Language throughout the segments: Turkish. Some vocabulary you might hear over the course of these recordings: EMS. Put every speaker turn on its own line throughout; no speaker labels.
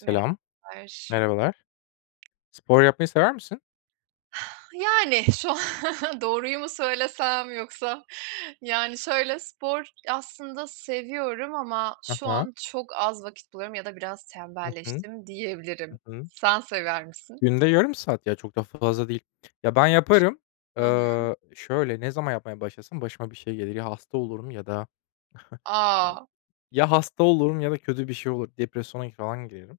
Merhabalar.
merhabalar. Spor yapmayı sever misin?
Yani, şu an doğruyu mu söylesem yoksa. Yani, şöyle, spor aslında seviyorum ama
Hı
şu
hı.
an çok az vakit buluyorum ya da biraz
Hı hı.
tembelleştim diyebilirim.
Hı.
Sen sever misin?
Günde yarım saat ya, çok da fazla değil. Ya, ben yaparım.
Hı hı.
Şöyle, ne zaman yapmaya başlasam başıma bir şey gelir. Ya hasta olurum ya da
A!
Ya hasta olurum ya da kötü bir şey olur. Depresyona falan girerim.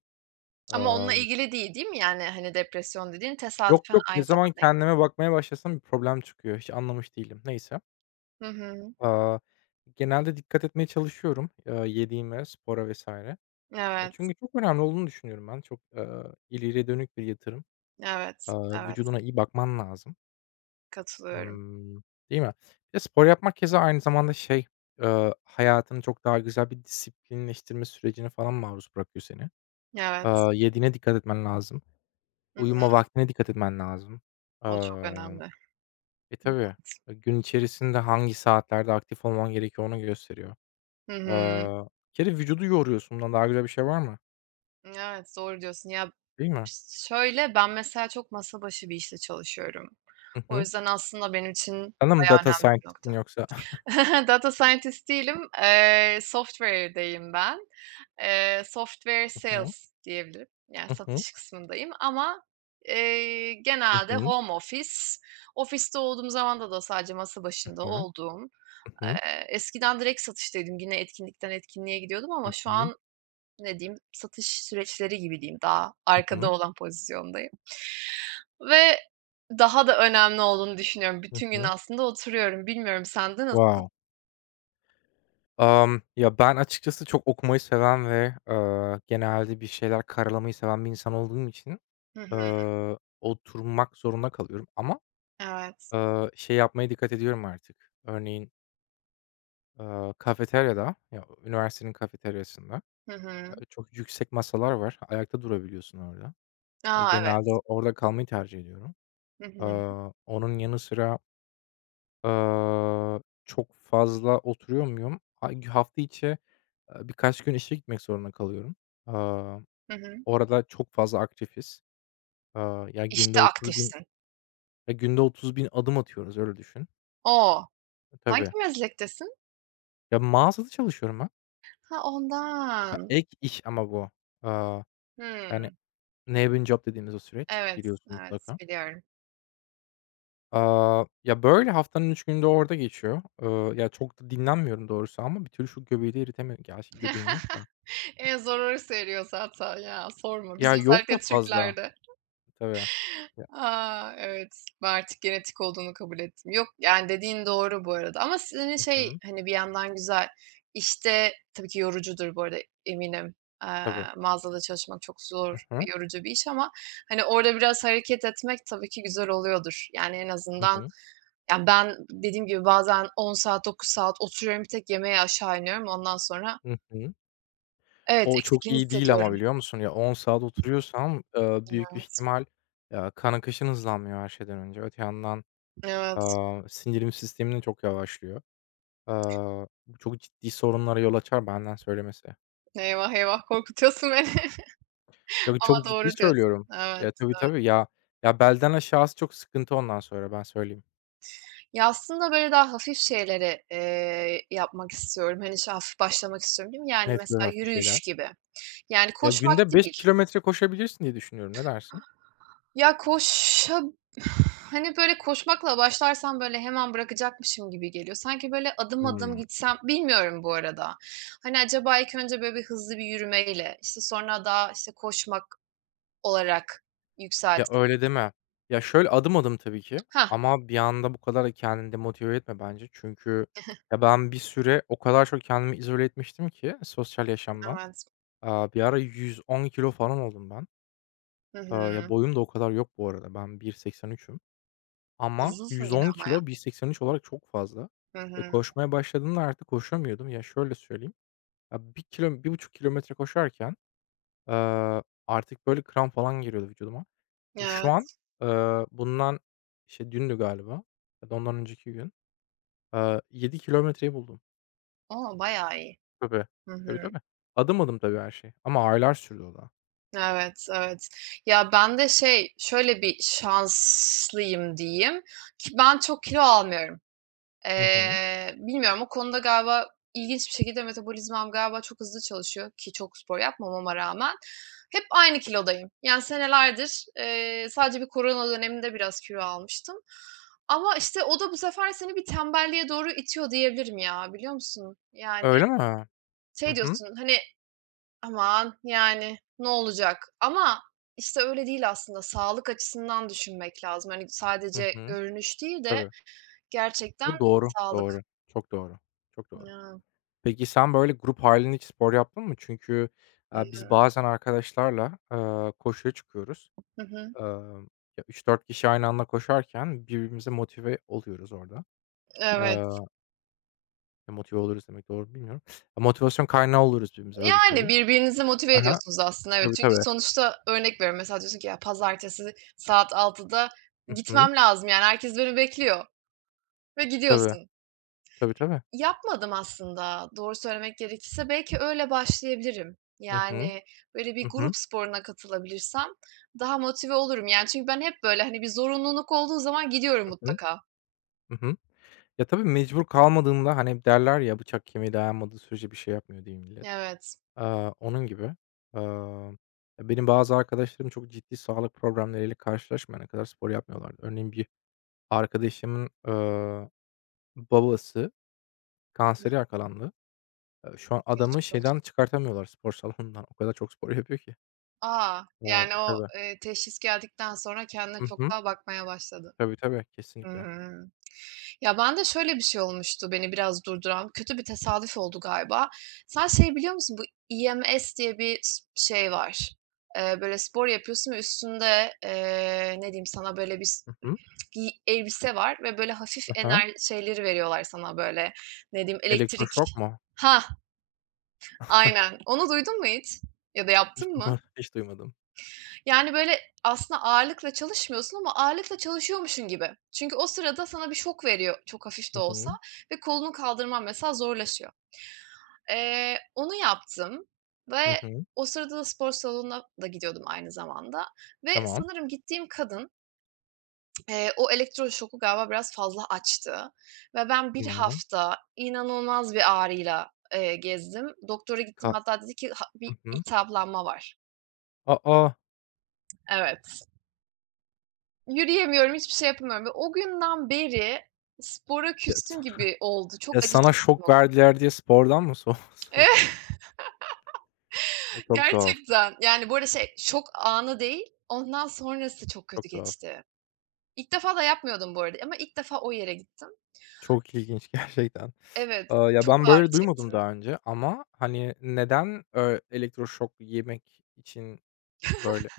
Ama onunla
Emm,
ilgili değil, değil mi? Yani, hani, depresyon dediğin
Yok,
tesadüfen
yok, ne
aynı
zaman
zamanda.
kendime bakmaya başlasam bir problem çıkıyor. Hiç anlamış değilim. Neyse.
Hı hı.
Aaa, Genelde dikkat etmeye çalışıyorum, yediğime, spora vesaire.
Evet,
Çünkü çok önemli olduğunu düşünüyorum ben. Çok, ileriye dönük bir yatırım.
evet, evet.
Vücuduna iyi bakman lazım.
Katılıyorum.
Imm, Değil mi? Bir de spor yapmak keza aynı zamanda şey, hayatını çok daha güzel bir disiplinleştirme sürecine falan maruz bırakıyor seni.
Evet.
Yediğine dikkat etmen lazım.
Hı.
Uyuma vaktine dikkat etmen lazım.
O çok
Amm,
önemli.
E, tabii. E, gün içerisinde hangi saatlerde aktif olman gerekiyor onu gösteriyor.
Hı hı.
Bir kere vücudu yoruyorsun. Bundan daha güzel bir şey var mı?
Evet, doğru diyorsun. Ya,
Değil mi?
ş şöyle, ben mesela çok masa başı bir işte çalışıyorum.
Hı
O
hı.
yüzden aslında benim için
Sen de
bayağı
data
önemli bir nokta.
scientist'sin yoksa?
Data scientist değilim, software'deyim ben. Software sales diyebilirim. Yani
Hı hı.
satış kısmındayım ama, genelde
Hı
home office. Ofiste olduğum zamanda da sadece masa başında
hı. Hı
olduğum.
hı.
Eskiden direkt satıştaydım. Yine etkinlikten etkinliğe gidiyordum
Hı
ama şu
hı. Hı hı.
an ne diyeyim, satış süreçleri gibi diyeyim, daha
Hı
arkada
hı.
olan pozisyondayım ve daha da önemli olduğunu düşünüyorum.
Hı
Bütün gün
hı.
aslında oturuyorum. Bilmiyorum sende nasıl?
Wow. Ya, ben açıkçası çok okumayı seven ve, genelde bir şeyler karalamayı seven bir insan olduğum için,
Hı hı.
oturmak zorunda kalıyorum ama,
Evet.
şey yapmaya dikkat ediyorum artık. Örneğin, kafeteryada, ya, üniversitenin kafeteryasında,
Hı hı.
çok yüksek masalar var. Ayakta durabiliyorsun orada.
A, evet.
Genelde orada kalmayı tercih ediyorum.
Hı hı.
Onun yanı sıra, eee, çok fazla oturuyor muyum? Ay, hafta içi. Birkaç gün işe gitmek zorunda kalıyorum. Aaa,
Hı hı.
Orada çok fazla aktifiz. Ya, günde
İşte
30.000,
aktifsin.
ya, günde 30.000 adım atıyoruz, öyle düşün.
O!
E,
Hangi
tabii.
meslektesin?
Ya, mağazada çalışıyorum ben.
Ha,
Ya,
ondan.
ek iş ama bu. Aaa, Yani,
Hımm.
"neighboring job" dediğimiz o süreç,
Evet,
biliyorsun
evet,
mutlaka.
biliyorum.
Ya, böyle haftanın 3 günü de orada geçiyor. Ya, çok da dinlenmiyorum doğrusu ama bir türlü şu göbeği de eritemiyorum. Gerçi göbeğim yok da.
En zor orası eriyorsa zaten ya, sorma. Biz
Ya, yok
özellikle
da fazla.
Türklerde.
Tabii. Ya.
A! Evet, ben artık genetik olduğunu kabul ettim. Yok, yani, dediğin doğru bu arada ama senin
Hı
şey,
hı.
hani, bir yandan güzel. İşte, tabii ki yorucudur bu arada eminim. Eee,
Tabii.
Mağazada çalışmak çok zor
Hı hı.
ve yorucu bir iş ama, hani, orada biraz hareket etmek tabii ki güzel oluyordur. Yani, en
Hı
azından,
hı.
yani ben dediğim gibi bazen 10 saat, 9 saat oturuyorum, bir tek yemeğe aşağı iniyorum. Ondan sonra,
Hı hı.
evet,
O çok
eksikliğini
iyi değil ama
hissediyorum.
biliyor musun? Ya 10 saat oturuyorsam, büyük bir
Evet,
ihtimal, kan akışın hızlanmıyor her şeyden önce. Öte yandan,
evet.
sindirim sistemim de çok yavaşlıyor. Eee, Bu çok ciddi sorunlara yol açar benden söylemesi.
Eyvah, eyvah korkutuyorsun beni
Yok,
ama
çok ciddi
doğru diyorsun.
söylüyorum. Ya,
Evet.
tabii, tabii. Ya, ya, belden aşağısı çok sıkıntı ondan sonra ben söyleyeyim.
Ya, aslında, böyle, daha hafif şeyleri, yapmak istiyorum. Hani, şey, hafif başlamak istiyorum diyeyim. Yani,
Net, bir
mesela
hafif
yürüyüş
şeyler.
gibi. Yani,
Ya,
koşmak
günde 5
değil.
kilometre koşabilirsin diye düşünüyorum. Ne dersin?
Ya, hani, böyle, koşmakla başlarsam, böyle, hemen bırakacakmışım gibi geliyor. Sanki, böyle, adım
Hıı.
adım gitsem. Bilmiyorum bu arada. Hani, acaba ilk önce, böyle, bir hızlı bir yürümeyle, işte, sonra daha, işte, koşmak olarak
Ya,
yükseltip.
öyle deme. Ya, şöyle, adım adım tabii ki
Ha.
ama bir anda bu kadar da kendini demotive etme bence. Çünkü ya, ben bir süre o kadar çok kendimi izole etmiştim ki sosyal yaşamdan.
Evet.
Bir ara 110 kilo falan oldum ben.
Hı hı.
Ya, boyum da o kadar yok bu arada. Ben 1,83'üm ama
Uzun su yine
110
ama ya.
kilo 1,83 olarak çok fazla
Hı
ve
hı.
koşmaya başladığımda artık koşamıyordum. Ya, şöyle söyleyeyim, ya, 1 kilo 1,5 kilometre koşarken, aaa, artık böyle kramp falan giriyordu vücuduma. Şu an,
Evet.
bundan, işte, dündü galiba ya da ondan önceki gün, 7 kilometreyi buldum.
O! Bayağı iyi.
Tabii.
Hı
Tabii,
hı.
tabii. Adım adım tabii her şey ama aylar sürdü o da.
Evet, evet. Ya, ben de şey, şöyle bir şanslıyım diyeyim ki ben çok kilo almıyorum.
Hı hı.
Bilmiyorum o konuda galiba ilginç bir şekilde metabolizmam galiba çok hızlı çalışıyor ki çok spor yapmamama rağmen. Hep aynı kilodayım. Yani senelerdir, sadece bir korona döneminde biraz kilo almıştım ama, işte, o da bu sefer seni bir tembelliğe doğru itiyor diyebilirim ya, biliyor musun? Yani
Öyle mi? Hı
şey
hı.
diyorsun, hani, Aman, yani ne olacak? Ama, işte, öyle değil aslında. Sağlık açısından düşünmek lazım. Hani,
Hı
sadece
hı.
görünüş değil de
Tabii.
gerçekten
Bu doğru,
sağlık.
doğru. Çok doğru. Çok doğru.
Ya.
Peki sen böyle grup hâlinde hiç spor yaptın mı? Çünkü, biz bazen arkadaşlarla, koşuya çıkıyoruz.
Hı hı.
Emm, Ya 3-4 kişi aynı anda koşarken birbirimize motive oluyoruz orada.
Evet.
Eee E, motive oluruz demek doğru mu bilmiyorum. Motivasyon kaynağı oluruz birbirimize öyle
Yani,
söyleyeyim.
birbirinizi motive
Hı hı.
ediyorsunuz aslında, evet.
Tabii,
Çünkü
tabii.
sonuçta örnek veriyorum, mesela diyorsun ki, "Ya, pazartesi saat 6'da
Hı hı.
gitmem lazım, yani, herkes beni bekliyor." ve
Tabii.
gidiyorsun.
Tabii, tabii.
Yapmadım aslında doğru söylemek gerekirse. Belki öyle başlayabilirim.
Hı hı.
Yani, böyle bir
Hı hı.
grup sporuna katılabilirsem daha motive olurum. Yani, çünkü ben hep böyle, hani, bir zorunluluk olduğu zaman gidiyorum
Hı hı.
mutlaka.
Hı hı. Ya, tabii mecbur kalmadığında, hani, hep derler ya, "Bıçak kemiğe dayanmadığı sürece bir şey yapmıyor." diye millet.
Evet,
Onun gibi. Aaa, Ya, benim bazı arkadaşlarım çok ciddi sağlık problemleriyle karşılaşmayana kadar spor yapmıyorlardı. Örneğin bir arkadaşımın, babası kanseri yakalandı. Şu an adamı
geçmiş olsun.
şeyden çıkartamıyorlar, spor salonundan. O kadar çok spor yapıyor ki.
A! Yani o,
Tabii.
teşhis geldikten sonra kendine
Hı
çok
hı.
daha bakmaya başladı.
Tabii, tabii. Kesinlikle.
Hıı. Ya, bende şöyle bir şey olmuştu beni biraz durduran, kötü bir tesadüf oldu galiba. Sen şey biliyor musun? Bu EMS diye bir şey var. Böyle spor yapıyorsun ve üstünde, ne diyeyim sana, böyle bir
Hı hı.
giy elbise var ve böyle hafif
Hı hı.
şeyleri veriyorlar sana böyle, ne diyeyim, elektrik.
Elektroşok mu?
Ha, aynen. Onu duydun mu hiç ya da
Hiç
yaptın mı?
duymadım, hiç duymadım.
Yani, böyle, aslında ağırlıkla çalışmıyorsun ama ağırlıkla çalışıyormuşsun gibi. Çünkü o sırada sana bir şok veriyor, çok hafif de
Hı hı.
olsa ve kolunu kaldırman mesela zorlaşıyor. Onu yaptım
Hı
ve
hı.
o sırada da spor salonuna da gidiyordum aynı zamanda ve
Tamam,
sanırım gittiğim kadın, o elektroşoku galiba biraz fazla açtı ve ben bir
tamam.
hafta inanılmaz bir ağrıyla, gezdim. Doktora gittim,
Ka
hatta dedi ki ha bir
Hı hı.
iltihaplanma var.
A! A!
Evet. Yürüyemiyorum, hiçbir şey yapamıyorum ve o günden beri spora
Ya,
küstüm
sa
gibi oldu.
ya,
Çok acı
sana
çektim
şok
o gün.
verdiler diye spordan mı so so.
Evet,
E, çok tuhaf,
gerçekten. Yani, bu arada şey, şok anı değil, ondan sonrası çok kötü
çok tuhaf.
geçti. İlk defa da yapmıyordum bu arada ama ilk defa o yere gittim.
Çok ilginç gerçekten.
Evet,
Ya,
çok
ben
ağrı
böyle duymadım
çektim.
daha önce ama, hani, neden, elektroşok yemek için böyle.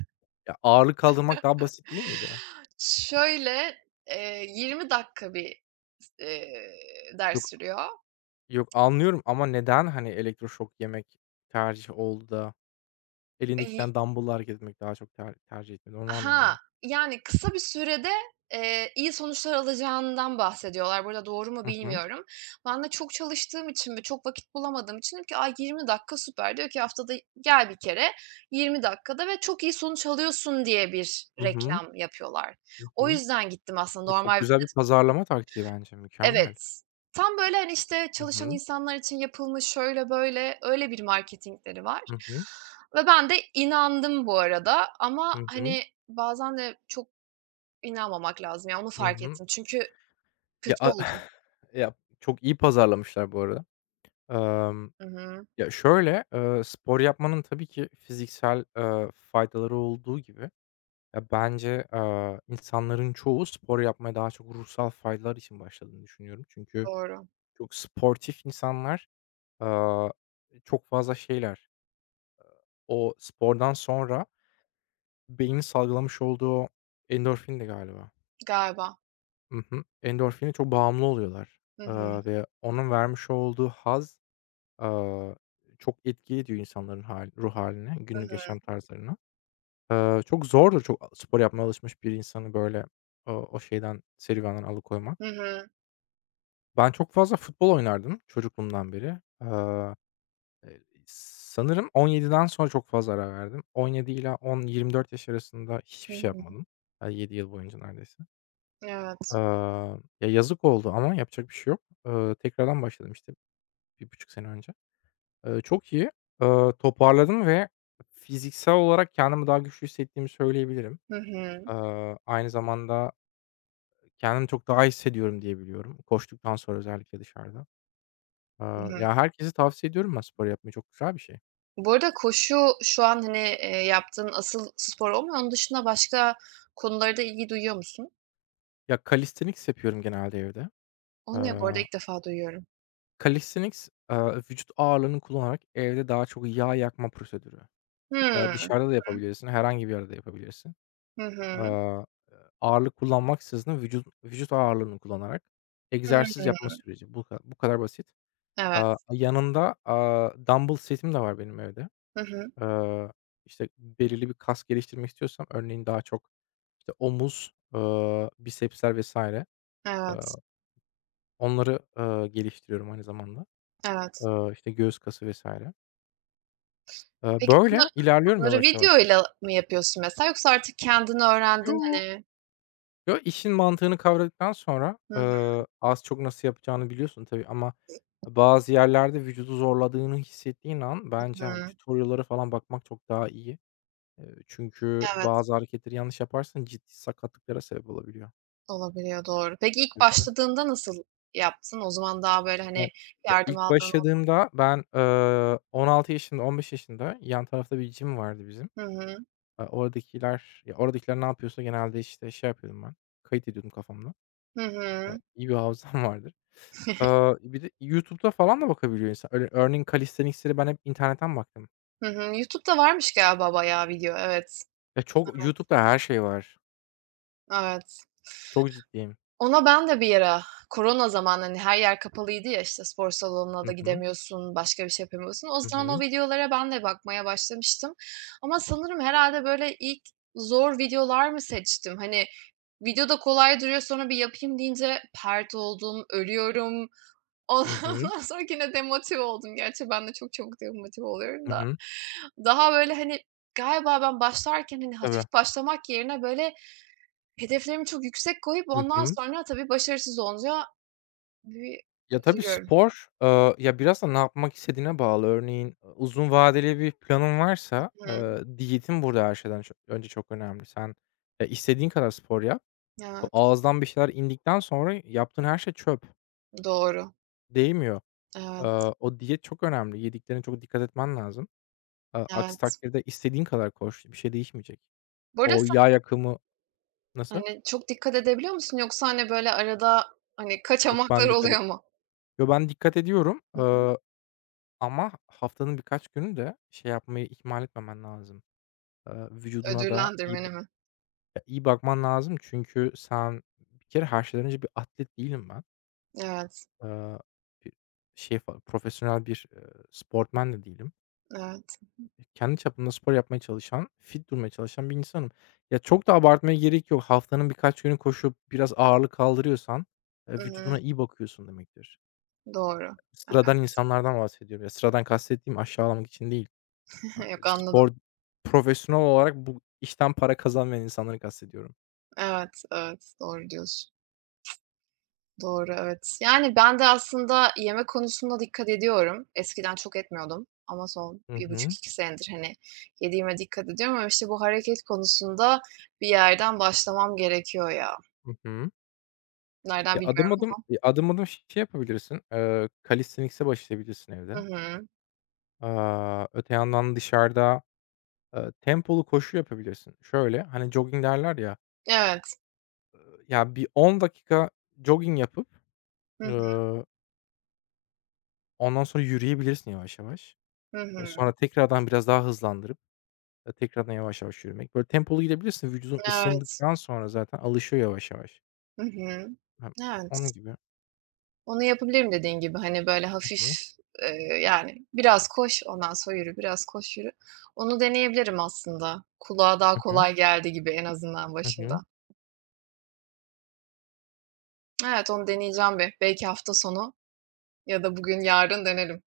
Ya, ağırlık kaldırmak daha basit değil miydi?
Şöyle, 20 dakika bir ders
Yok.
sürüyor.
Yok, anlıyorum ama neden, hani, elektroşok yemek tercih oldu da elinde 2
Eee
tane dumbbell'la hareket etmek daha çok ter tercih etmedi onu
Ha,
anlamadım.
yani kısa bir sürede, iyi sonuçlar alacağından bahsediyorlar. Burada doğru mu
Hı hı.
bilmiyorum. Ben de çok çalıştığım için ve çok vakit bulamadığım için dedim ki, "Ay, 20 dakika süper." Diyor ki, "Haftada gel bir kere 20 dakikada ve çok iyi sonuç alıyorsun." diye bir
Hı hı.
reklam yapıyorlar.
Hı
O
hı.
yüzden gittim aslında
E, çok
normal.
güzel bir pazarlama taktiği bence, mükemmel.
Evet. Tam böyle, hani, işte,
Hı
çalışan
hı.
insanlar için yapılmış şöyle böyle, öyle bir marketingleri var
Hı hı.
ve ben de inandım bu arada ama,
Hı hı.
hani, bazen de çok. İnanmamak lazım ya, onu
Hı
fark
hı.
ettim. Çünkü
Ya,
kötü oldum.
ya, çok iyi pazarlamışlar bu arada. Emm,
Hı hı.
Ya, şöyle, spor yapmanın tabii ki fiziksel, faydaları olduğu gibi. Ya, bence, insanların çoğu spor yapmaya daha çok ruhsal faydalar için başladığını düşünüyorum. Çünkü
Doğru.
çok sportif insanlar, aaa, çok fazla şeyler, o spordan sonra beynin salgılamış olduğu endorfin de galiba.
Galiba.
Hı hı. Endorfine çok bağımlı oluyorlar,
Hı hı.
ve onun vermiş olduğu haz, aaa, çok etki ediyor insanların hâl ruh haline,
Hı
günlük
hı.
yaşam tarzlarına. Çok zordur çok spor yapmaya alışmış bir insanı böyle o şeyden serüvenden alıkoymak.
Hı hı.
Ben çok fazla futbol oynardım çocukluğumdan beri. Eee, e, Sanırım 17'den sonra çok fazla ara verdim. 17 ile 10-24 yaş arasında
Hı
hiçbir şey
hı.
yapmadım. 7 yıl boyunca neredeyse.
Evet.
Ya, yazık oldu ama yapacak bir şey yok. Tekrardan başladım, işte, 1,5 sene önce. Çok iyi. Toparladım ve fiziksel olarak kendimi daha güçlü hissettiğimi söyleyebilirim.
Hı hı.
Aynı zamanda kendimi çok daha iyi hissediyorum diye biliyorum. Koştuktan sonra özellikle dışarıda.
Hı hı.
Ya, herkese tavsiye ediyorum ben spor yapmayı, çok güzel bir şey.
Bu arada koşu şu an, hani, yaptığın asıl spor o mu? Onun dışında başka konulara da ilgi duyuyor musun?
Ya, calisthenics yapıyorum genelde evde.
Onu ne bu arada?
Aaa,
İlk defa duyuyorum.
Calisthenics, vücut ağırlığını kullanarak evde daha çok yağ yakma prosedürü.
Hıı.
Ya,
Hı
dışarıda da
hı.
yapabilirsin, herhangi bir yerde yapabilirsin.
Hı hı.
Aaa, Ağırlık kullanmaksızın vücut ağırlığını kullanarak egzersiz
Hıı.
yapma süreci. Bu kadar basit.
Evet.
Yanında, dumbbell setim de var benim evde.
Hı hı.
Aaa, işte, belirli bir kas geliştirmek istiyorsam örneğin daha çok. İşte omuz, bisepsler vs. eee,
Evet.
Onları, geliştiriyorum aynı zamanda.
Evet.
İşte göğüs kası vesaire.
Peki
Böyle ilerliyorum
bunları
yavaş yavaş.
video ile mi yapıyorsun mesela yoksa artık kendini öğrendin,
Yo,
hani.
yo, işin mantığını kavradıktan sonra,
Hı hı.
az çok nasıl yapacağını biliyorsun tabii ama bazı yerlerde vücudu zorladığını hissettiğin an bence, hani,
Hı.
tutorial'lara falan bakmak çok daha iyi. Çünkü
Evet.
bazı hareketleri yanlış yaparsan ciddi sakatlıklara sebep olabiliyor.
Olabiliyor, doğru. Peki ilk
Tabii,
başladığında nasıl yaptın? O zaman daha böyle,
Ben
hani,
Ya,
yardım
ilk
aldığın o.
başladığımda ben, 16 yaşında, 15 yaşında yan tarafta bir gym vardı bizim.
Hı hı.
Oradakiler ne yapıyorsa genelde, işte, şey yapıyordum ben, kayıt ediyordum kafamda.
Hı hı.
İyi bir hafızam vardır. Bir de YouTube'da falan da bakabiliyor insan. Öyle. Örneğin calisthenics'leri ben hep internetten baktım.
Hı hı. YouTube'da varmış galiba bayağı video. Evet.
Ya, çok
Evet.
YouTube'da her şey var.
Evet.
Çok ciddiyim.
Ona ben de bir ara korona zamanı, hani, her yer kapalıydı ya, işte, spor salonuna
Hı
da
hı.
gidemiyorsun, başka bir şey yapamıyorsun. O
Hı
zaman o
hı.
videolara ben de bakmaya başlamıştım ama sanırım herhâlde böyle ilk zor videolar mı seçtim? Hani, videoda kolay duruyor, sonra bir yapayım deyince pert oldum, ölüyorum.
Hı hı.
Ondan sonra yine demotive oldum. Gerçi ben de çok çabuk demotive oluyorum
Hı
da.
hı.
Daha böyle, hani, galiba ben başlarken, hani,
Tabii.
hafif başlamak yerine, böyle, hedeflerimi çok yüksek koyup
Hı
ondan
hı.
sonra tabii başarısız olunca bir
Ya, tabii
üzülüyorum.
spor, ya, biraz da ne yapmak istediğine bağlı. Örneğin, uzun vadeli bir planın varsa,
Hı,
diyetin burada her şeyden önce çok önemli. Sen, istediğin kadar spor yap. O
evet,
ağızdan bir şeyler indikten sonra yaptığın her şey çöp.
doğru.
Değmiyor.
Evet,
O diyet çok önemli. Yediklerine çok dikkat etmen lazım. Aksi
evet.
takdirde istediğin kadar koş, bir şey değişmeyecek.
Bu arada
O yağ
sen,
yakımı. Nasıl?
hani, çok dikkat edebiliyor musun yoksa, hani, böyle, arada, hani,
Yok,
kaçamaklar
ben dikkat e
oluyor mu?
Yo, ben dikkat ediyorum,
Hı hı.
ama haftanın birkaç günü de şey yapmayı ihmal etmemen lazım. Vücuduna da iyi ba
Ödüllendirmeni mi?
Ya, iyi bakman lazım çünkü sen bir kere her şeyden önce bir atlet değilim ben.
Evet,
Eee, bir şey fa profesyonel bir, sportman da değilim.
evet.
Kendi çapımda spor yapmaya çalışan, fit durmaya çalışan bir insanım. Ya, çok da abartmaya gerek yok. Haftanın birkaç günü koşup biraz ağırlık kaldırıyorsan,
Hı hı.
vücuduna iyi bakıyorsun demektir.
Doğru. Evet.
Sıradan insanlardan bahsediyorum. Ya, sıradan kastettiğim aşağılamak için değil. Hani,
Yok, anladım.
spor profesyonel olarak bu işten para kazanmayan insanları kastediyorum.
Evet, evet. Doğru diyorsun. Doğru, evet. Yani ben de aslında yemek konusunda dikkat ediyorum. Eskiden çok etmiyordum ama son
Hı
bir buçuk
hı.
iki senedir, hani, yediğime dikkat ediyorum ama, işte, bu hareket konusunda bir yerden başlamam gerekiyor ya.
Hı hı.
Nereden
Ya, adım
bilmiyorum.
adım ya, adım adım şey yapabilirsin, calisthenics'e başlayabilirsin
Hı
evde.
hı.
Öte yandan dışarıda, tempolu koşu yapabilirsin. Şöyle, hani, jogging derler ya,
Evet.
ya, bir 10 dakika jogging yapıp,
Hı hı.
ııı, ondan sonra yürüyebilirsin yavaş yavaş.
Hı hı.
Sonra tekrardan biraz daha hızlandırıp, tekrardan yavaş yavaş yürümek. Böyle tempolu gidebilirsin. Vücudun
Evet.
ısındıktan sonra zaten alışıyor yavaş yavaş.
Hı hı.
Hımm,
Evet.
onun gibi.
Onu yapabilirim dediğin gibi. Hani, böyle,
Hı
hafif,
hı.
yani, biraz koş, ondan sonra yürü, biraz koş, yürü. Onu deneyebilirim aslında. Kulağa daha
Hı hı.
kolay geldi gibi en azından
Hı
başında.
hı.
Evet, onu deneyeceğim bir. Belki hafta sonu ya da bugün, yarın denerim.